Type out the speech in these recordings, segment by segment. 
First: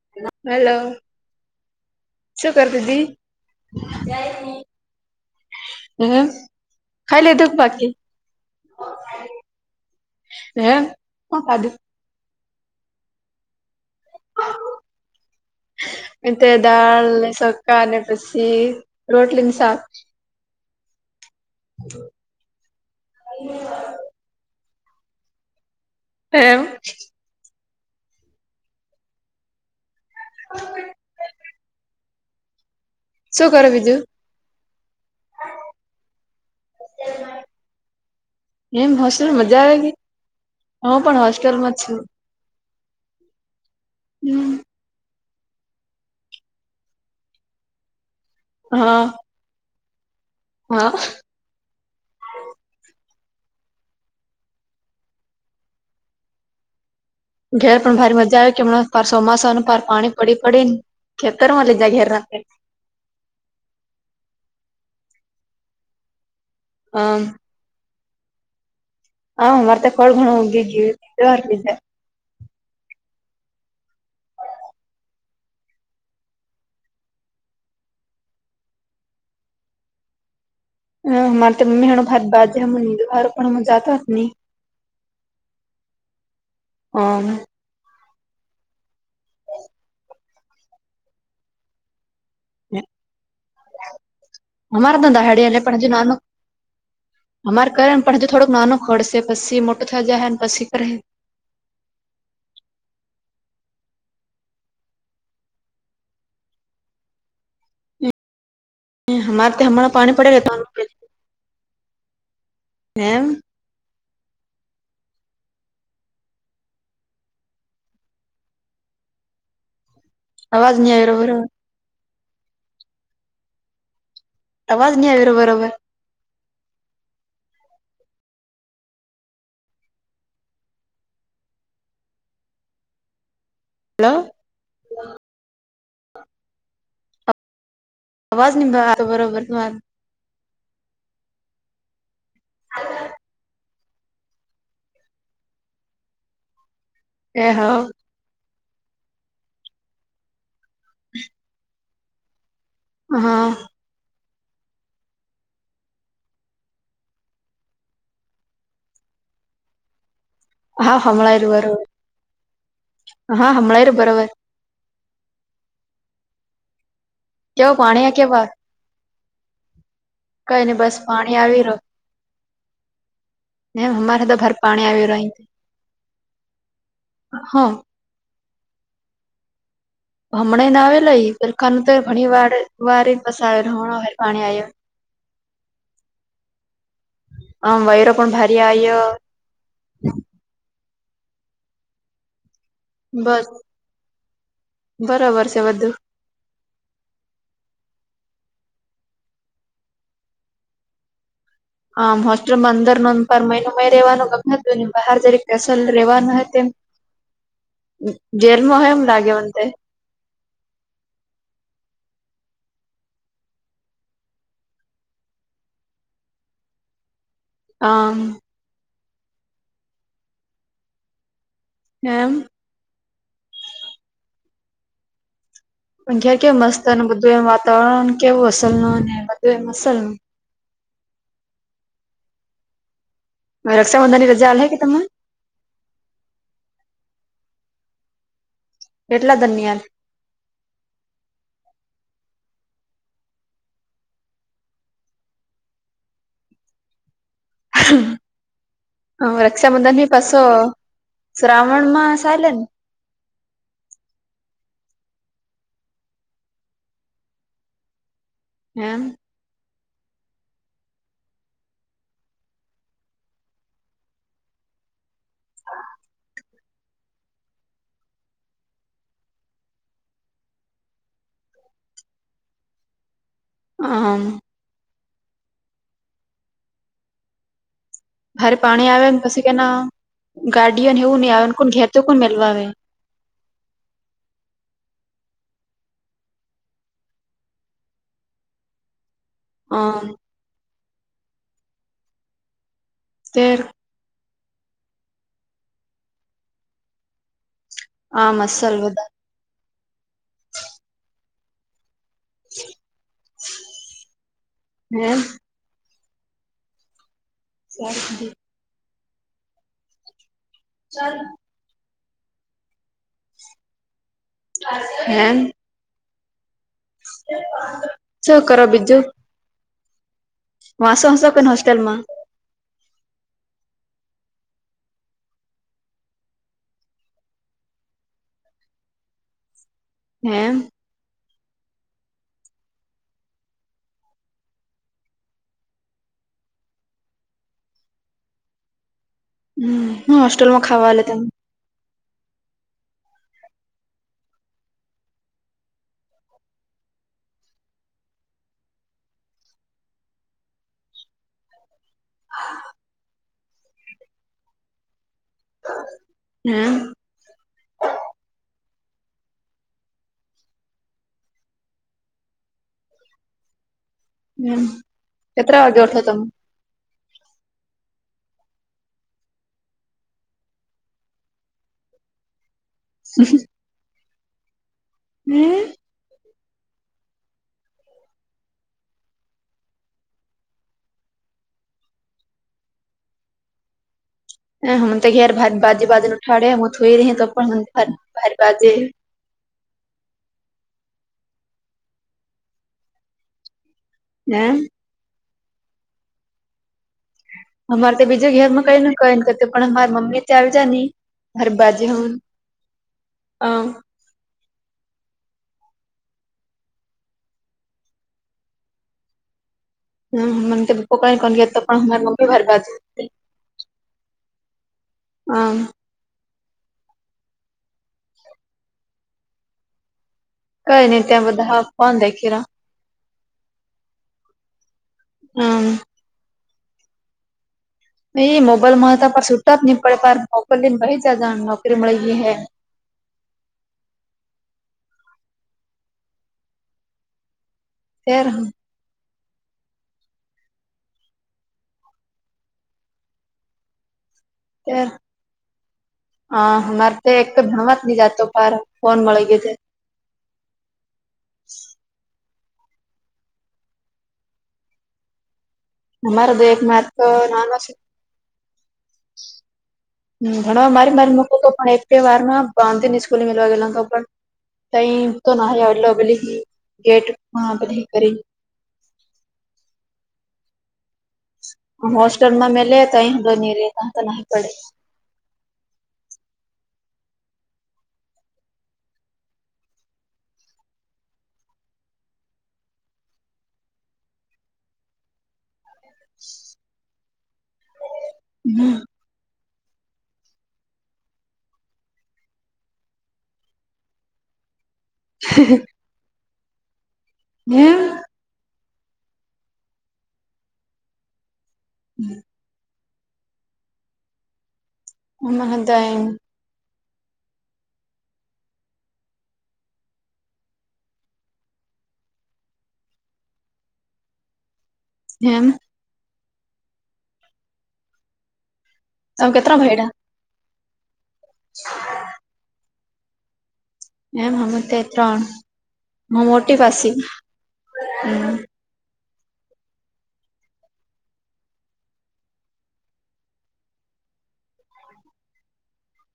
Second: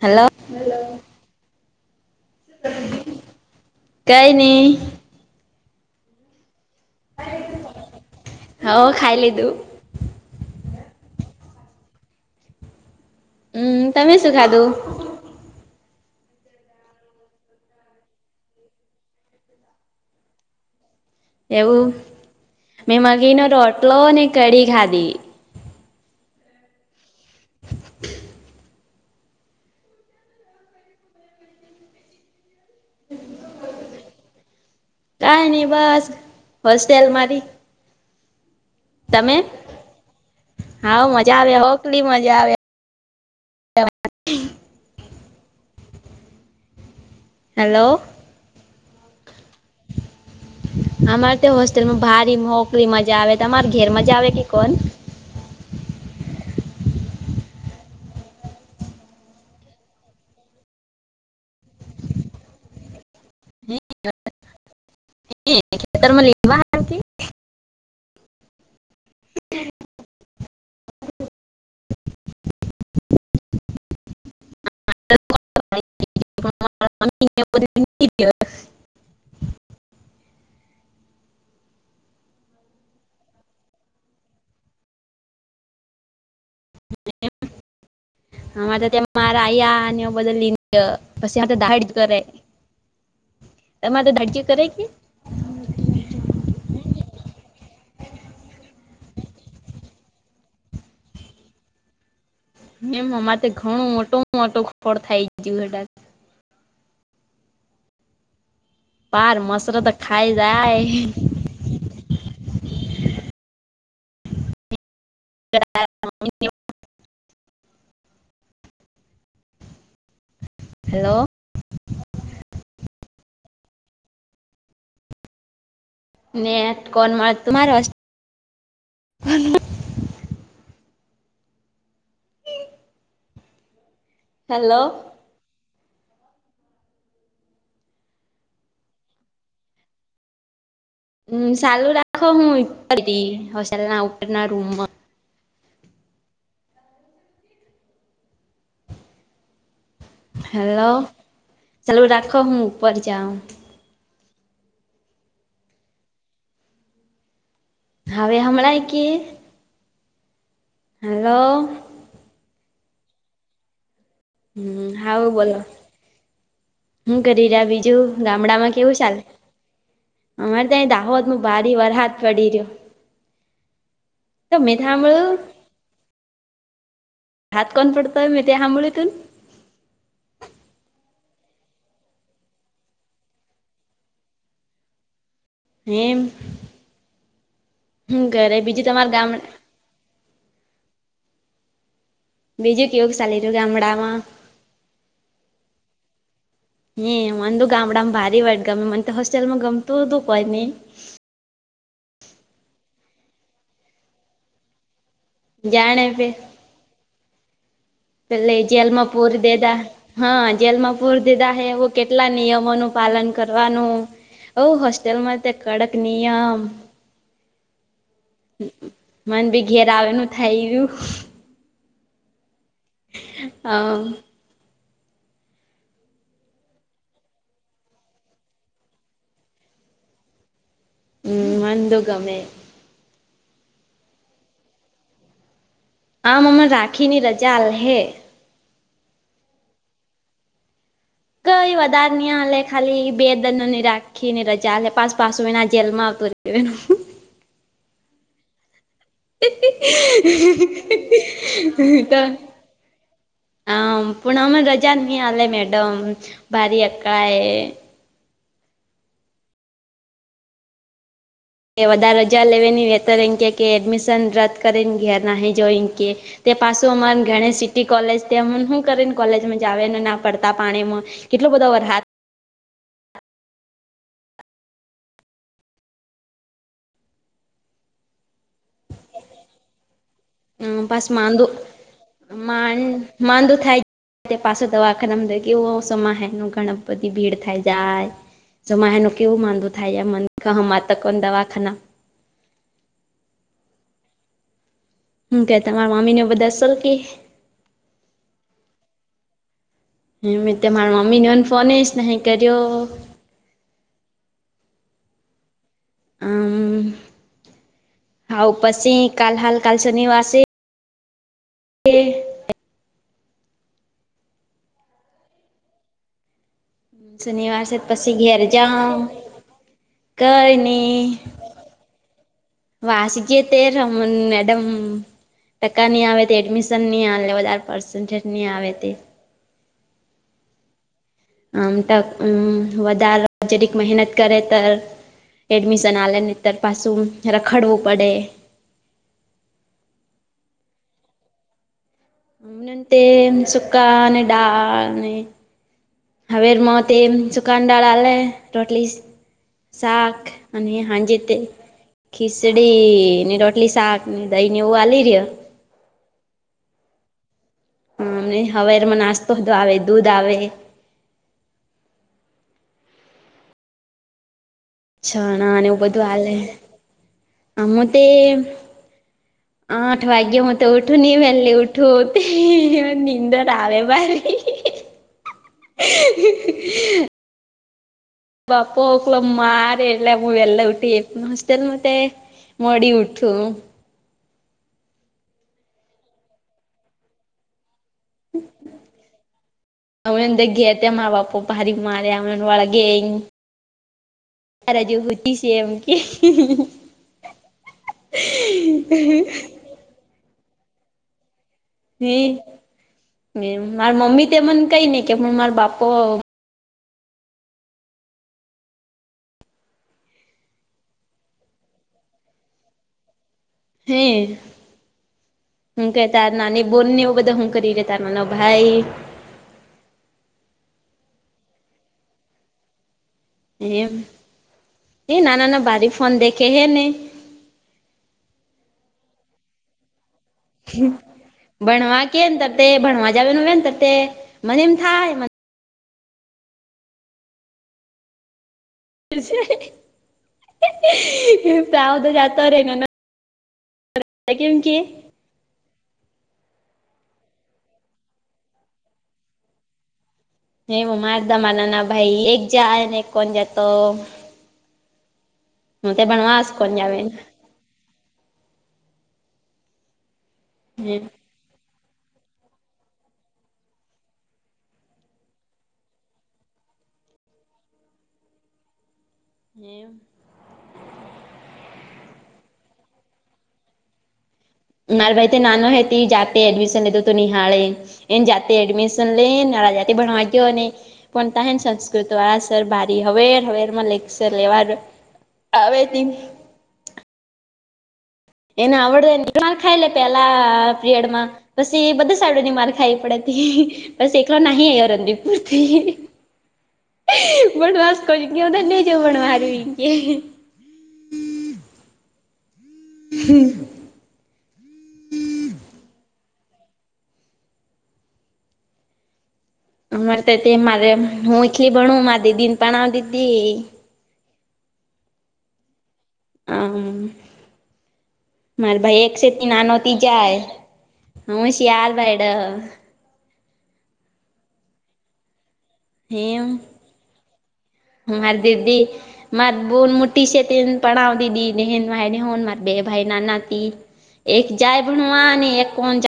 Hello. શું કર તિતી? કઈ નહી હમ ખાઈ લીધું કે બાકી. હવ ખાઈ લીધું હ હે સુ ખાધું? હમ તમે શું ખાધું તે દાળ સોકા ને પછી રોટલીની સાક એવું મેં મગીનો રોટલો ને કઢી ખાધી એમ [inaudible] [inaudible] શું કરે બીજું કઈ નઈ બસ હોસ્ટેલ મારી એમ હોસ્ટેલ મજા આવે ગઈ હા હું પણ મજા આવે હોસ્લમાં છું હોકલી હમ મજા આવે [unintelligible] હેલો હા હા અમારે ત હોસ્ટેલમાં ભારે મોકલી મજા આવે અમાર ઘેર મજા આવે કે કોન ઘેર પણ ભારે મજા આવી કેમ ચોમાસાનું પાર પાણી પડી પડીને ખતર મને જ ઘેર રા હ ખતર લવા હમ હા મરતે કોળગણ હી જીવાર્તી છેે [unintelligible] [unintelligible] ઓ [unintelligible] તમારે તો દાડજી કરે અ કે મારદ હેડ એને પણજ નાનુ અમારે કરેને પણ હજ થોડુંક નાનું ખડશે પછી મોટું થયા જાય ને પછી કરે એમ અમારે તો ઘણું ઓટો ઓટો ખળ થાય ગયું હેટ પાર હમારે તો મસરત હ પાણી પડે ખાઈ રહેતા જાય હમમ [unintelligible] અવાજ નઈ હેલો આવે રો અવાજ નહી આવે્યો બરોબર નેટ કોલ મળ ત મારે હલો હેલો આવાજ ની આવતો બરોબર તમારો હ ચાલુ રાખો હું ઉપર જઈ હોસ્ટેલ ના ઉપર ના રૂમમાં એ હા હેલો ચાલુ રાખો હું ઉપર જાઉ. હા હવે હમણાં કે હા હનભરાય હલો રયુ બરોબર હા હનભરાય રયુ બરોબર. હમ હા બોલો હું કરી રહ્યા કેવું પાણી આ બીજું કેવા ગામડામાં કેવું ચાલ? કઈ નઈ અમારે ત બસ પાણી દાહોદમાં આવી ભારે વરસાદ પડી રહ્યો મ અમારે તો ભાર મેં પાણી આવ સાંભળ્યું રહહી હાત કોન હા પડતો મે હંભ્યું તું ન હમણાં ને આવે લઈ સરરખાનું તો ઘણી વાર વાર બસ આવે હમણાં પાણી આવે એમ આમ વયરો હ પણ ઘરે ભારી બીજું આવ્યો તમાર ગામ બીજું કેવું ચાલી રહ્યું ગામડામાં બરોબર છે બધું. મે ગામડામાં ભારીયુ હોય ગમી મન તો હોસ્ટેલમાં ગમતું તું પન મે આમ હોસ્ટેલમાં અંદર મયનું મય રહેવાનું ગમે હતું બહાર જરીક કેસલ જાણે પે રેવાનું તે પેલે જેલમાંપૂરી મન દે તે દા હા જેલમાં પૂરી દીધા હે એ કેટલા નિયમોનું પાલન કરવાનું અવ હોસ્ટેલમાં કડક નિયમ [unintelligible] મન બી ઘેર આવેનું થઈયું હમ. હ. પણ ઘેર કેમ મસ્ત બધું એમ વાતાવરણ કેવું અસલ ન ને બધું એમ અસલ ન હ મન તો ગમે. રક્ષાબંધનની રજા આલે કે તેમને આમ અમાર રાખીની રજા આલ હૈ. કેટલા દનની આલે કઈ વધારે નહી આલે ખાલી બે દનની રાખીને રજા હલે પાસ પાસો એના જેલ માં આવતો [unintelligible] હ રક્ષાબંધનની પસો શ્રાવણ માં સાલે હમ પુનમ રજા નહી આલે મેડમ ભારી અકળાય એમ કે વધારે રજા લેવીની નેતર એડમિશન રદ કરીને ઘેર નાહી જાવ એમકે તે પાછું અમારે ઘણી સિટી કોલેજ તમને હું કરીન કોલેજમાં જાવ ને ના પડતા પાણીમાં કેટલો બધો વરહાદ [unintelligible] ભારે પાણી આવે ને પછી કેના ગાર્ડિયન પાસ એવું નહી આવેને કોણ ઘેતો કોણ મેલવા આવે માંદુ થાય. પાછો દવાખામ કેવું ઓ સોમાં હ ન ઘણી બધી ભીડ થાય જાય. જોમાં હેનુ કેવું માંદુ થાય આમ એમ મ હ માતકોને દવાખાના ફેર હું કે તમારા મામી ને બધા સરકી આમ અસલ બધા તે મારી મમ્મીને ફોન નહીં કર્યો. હમ. હમ. [unintelligible] હા પછી કાલ હાલ કાલ શનીવાર સે ચલ. કે. હે. શનિવાર છે પછી ઘેર શું કરો જા બીજું કઈ ન વાસો હસો કે હોસ્ટેલમાં વાસીકે તેર રમન મેડમ. ટકા નહીં આવે તે એડમિશન નહીં આવે લે વધારે પર્સન્ટેજ નહીં આવે તે હે. આમ તક વધાર જરિક મહેનત કરે ત એડમિશન આલનેતર પાસું રખડવું પડે હમ હોસ્ટેલમાં ખાવા ત ઉતે સુકા અને ડળ હવેરમાં તે એ સુુકાનડાળલે રોટલી શાક અને હાજે તે ખીચડી ની રોટલી શાક ની દહી ને એવું વાલી રહ્યો હમ હમ નહી હવે એમાં નાસ્તોધો આવે દૂધ આવે હમ છણા કેટલા અને વાગે એવું ઉઠો બધું તમે હલે આમું તે આઠ વાગે હું તો ઉઠું ન વહેલ્લી ઉઠું તે નિંદ તા આવે ભાઈ હમ બાપા ઓકલો મારે એટલે હું વલા ઉઠી હોસ્ટેલમાં તે મળી ઉઠું હ હમ તો યાર ભ બાજે બાજુ ન ઉઠાડે હમું થોઈ રહી તો પણ ભારે બાજે અ અંદ ગે તે મા બાપો ભરી મારે્યા વાળ ગઈ હમ જ હોતી છે એમ કે અમારે તો બીજું ઘેરમાં કઈને ક ને કું પણ અમાર મમ્મી ત્યા આવજાય નહી હરબાજ હમ મારા મમ્મી તે મને કઈ નઈ કે પણ માર બાપ હ મને તોપોક કરી ગ તો પણર મમ્ી ભારે બાજ હમ હમ હ કેતા નાની બોલને એવું બધા હું કરી લેતા નાના ભાઈ કઈ ન ત્યાં બધા હાફવા દે ખીરા એ એ રહ્યા નાના ના હમ બારી ફોન દેખે હે ને નહી મોબાઈલ મળ હતા પણ સુટ જ નહીં પડેાર મોકલ લને ભહ છે જાણ નોકરી મળે ભણવા ગઈ કે હૈ ને ભણવા જાવનું ને મને એમ થાય ફર હ તાવ તો જાતર એ હ હ અમારે તો એક તો ભણવા જ હી જાતો પાર ફોન મળી ગયો છે હે મ મા અર્ધા માના ના ભાઈ એક જ કોણ જા તો અમારો દ ભણવાસ એક કોણ માથ જાવે તો નાનો છે હ ઘણ મારી મારી મકતો પણ વ્યવહારમાં નિ સ્કૂલી મવા ગ તો પણ કઈ તો ન અલ અબલી હ ગેટ મહબલી કરી હમ હોોસ્ટલ મા મેલે તઈ હડની ર ન પડે મારા ભાઈ તો નાનો હે ત જાતે એડમિશન લેતો તો નિહાળે એ જાતે એડમિશન લે નારા જાતિ ભણવા ગયો ન પણ તહેને સંસ્કૃત વાળા સર ભારી હવેર હવેર માં લેક્સર લેવા આવે ત એને આવડે ને મા ખાઈ લે પેલા પીરડ માં બસ એ બધું સાડો ની માર ખાઈ પડે હતી બસ એકલો નહી અ્યો પથી એમ પણ યાને જોમણ મારું હમ હમ મહોદાય અરે તો તે મારે હું એટલી ભણું મા દીદી ને પણાવ દી હતીી હમ હ મારે ભાઈ એક તમે સથી કેટલા ના ભયડા નાનોતી જાય હું શિયાાર ભાઈડ એમ હમ તે ત્રણ હ એમ મોટી પાસી હમ દીધી માર બોન મુટી શતીન પણ દીદી નનેહન મા નનેહોન માર બે ભાઈ ના ના તી એક જાય ભણવા અને એક કો જા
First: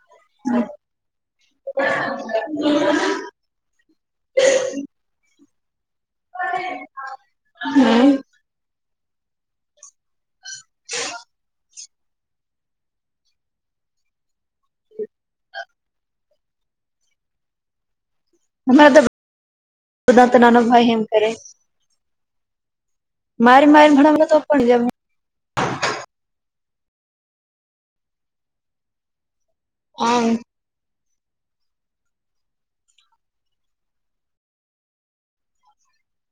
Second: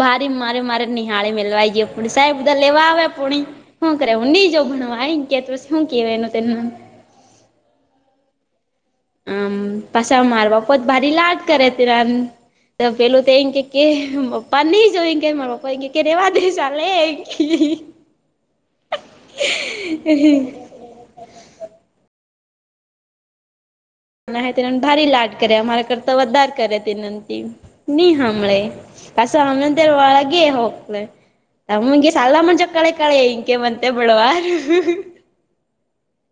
ભરી મારે મારે નિહાળી મે લવાઈ ગયા પૂ સાહેબ બધા લેવા આવે પૂણી શ કરે ઊંડી જો ભણવા આ આવી ગયા તોછ શું કેવાય એનુંનું હમ આમ પાસા મારવા પોત ભારી લટ કરે ત રન પેલું તો એ કે પપ્પા નહી જોય કે મારા પપ્પા એ ગ કેને વા ચાલે અમારા તોધ તો નાનો ભાઈ હૈ મારી મારી તો પણ ભારી લાગે કરે અરા કરતા વધાર કરે તેનંતી નહી સાંભળે હ આમ રવાળગે હકલે તમંગી સલા મણજો કળે કળ્યા ન્કે બંત બળવા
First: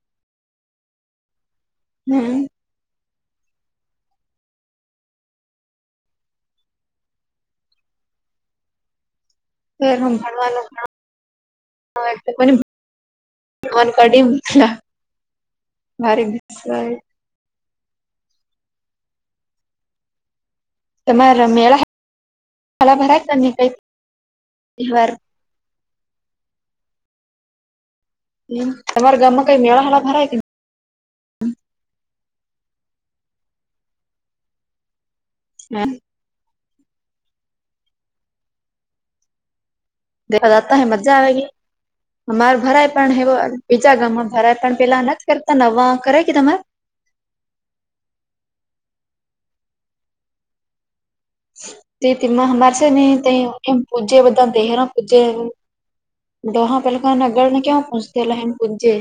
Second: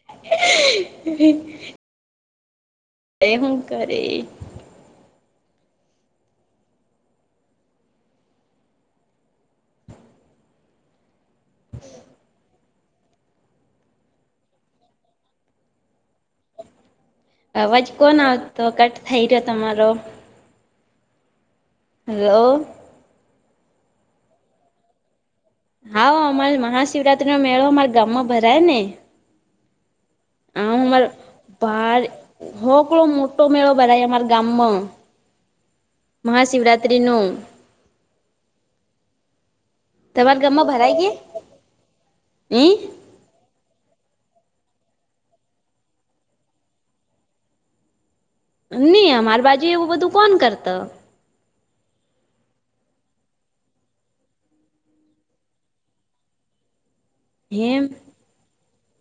[inaudible] હમ એ હું કર ભણવાનું મન કડી ભારે ભ અવાજ કોણ આવતો કટ થઈ રહ્યો તમારો તમારા મેળા હલો મલા ભરા ન ન કવાર હા અમારે મહાશિવરાત્રી નો મેળો અમારા ગામમાં ભરાય હમ તમારા ગામમાં કઈ મેળા હા ભરાય આર બાર હો કેડો મોટો મેળો બરાય અમારા ગામમાં હ મહાશિવરાત્રી નું તમારા ગામમાં દેખાતા હૈ ભરાય કે મજા આવેગ હમાર ઈ ભરાય પણ હૈ બીજા ગામમાં ભરાય પણ પેલા નથી કરતા નવા કરે કે તમારે નહી અમારી બાજીુ એવું બધું કોણ કરતો તે તેીમાંમારશે ન તે એમ પૂજે બધા દહરો પૂજે દોહા પહેલ નગર એમ ક્યાં પૂછતે લહેમ પુંંજે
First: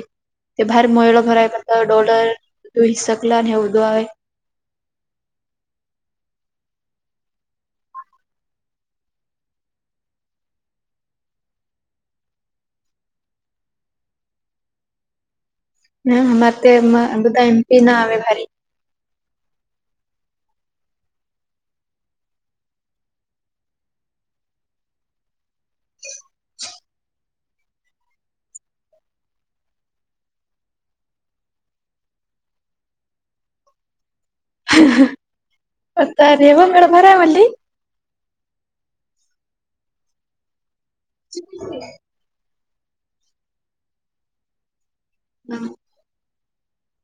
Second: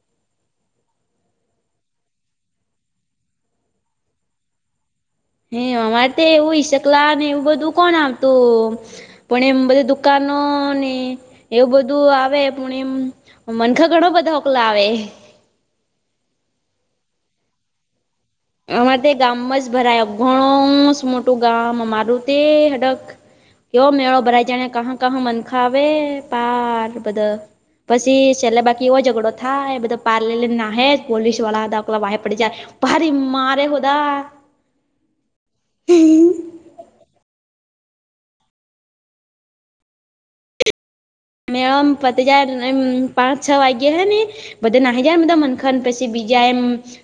તે ભાર મોયલો ભરાય કર તો ડોલર ત હિસકલા અને હ ઉદું આવે હ અમારે તો એવું ઈ શકલા ને એવું બધું કોણ આવતું પણ એમ બધી દુકાનો ને એવું બધું આવે પણ એમ મનખા ઘણ બધા હોકલા આવે હરે બધા એમપી ના આવે ભારી. અમારે તે ગામમાં જ ભરાય ઘણું મોટું ગામ અમારું તે હડક. કયો મેળો ભરાઈ જાને કહા ક મનખા આવે પાર બધા. પછી છેલ્લા બાકી એવો ઝઘડો થાય બધો પાર લલી ના પોલીસ વાળાલા વાહે પડી જાય ભરી મારે હોદા તારેવ મેળ ભરામલી મેમ ફતે જાય પાંચ છ વાગ્યે હે ને બધે નહી જાયધા મનખાન પ જે બીજાય એમ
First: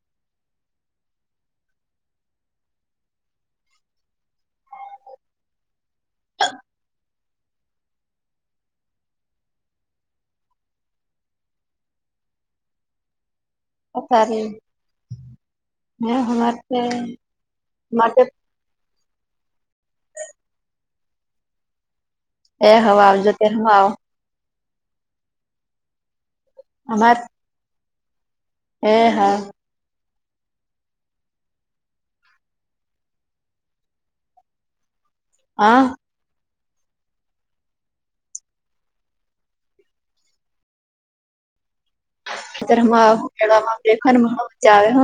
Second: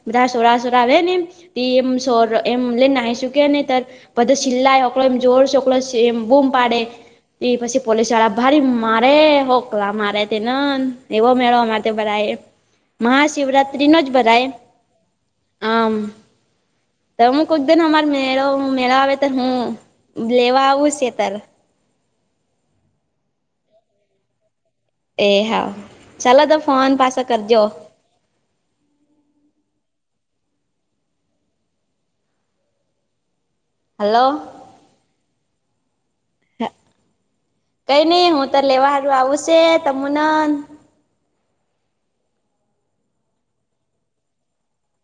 બધા સોરા સોરા આવે ને તે એમ સો એમ લઈ ના શુકેને ત. બધો સિલાય ઓકલોો એમ જોર છેકલોો એમ બૂમ પાડે એ પછી પોલીસ વાળા ભ. મારે હોકલા મારે તે એવો મેળવ મારે બરા મહાશિવરાત્રી. રિનોજ અત્યારે બરાય. આમ હે હમાર તે તોું કોક માટે દનરળ મળ આવે. હું લેવા આવું છ તારે. એ હવે આવજો ત હ આવ. એ હા ચાલ તો ફોન પાસે કરજો. હ હા. હલો. હ. હ કઈ નહી હું તો લેવાળું આવુંશે તમનન. ખતર હું કે માં લેખ ને હણ મજ્જા આવે હ.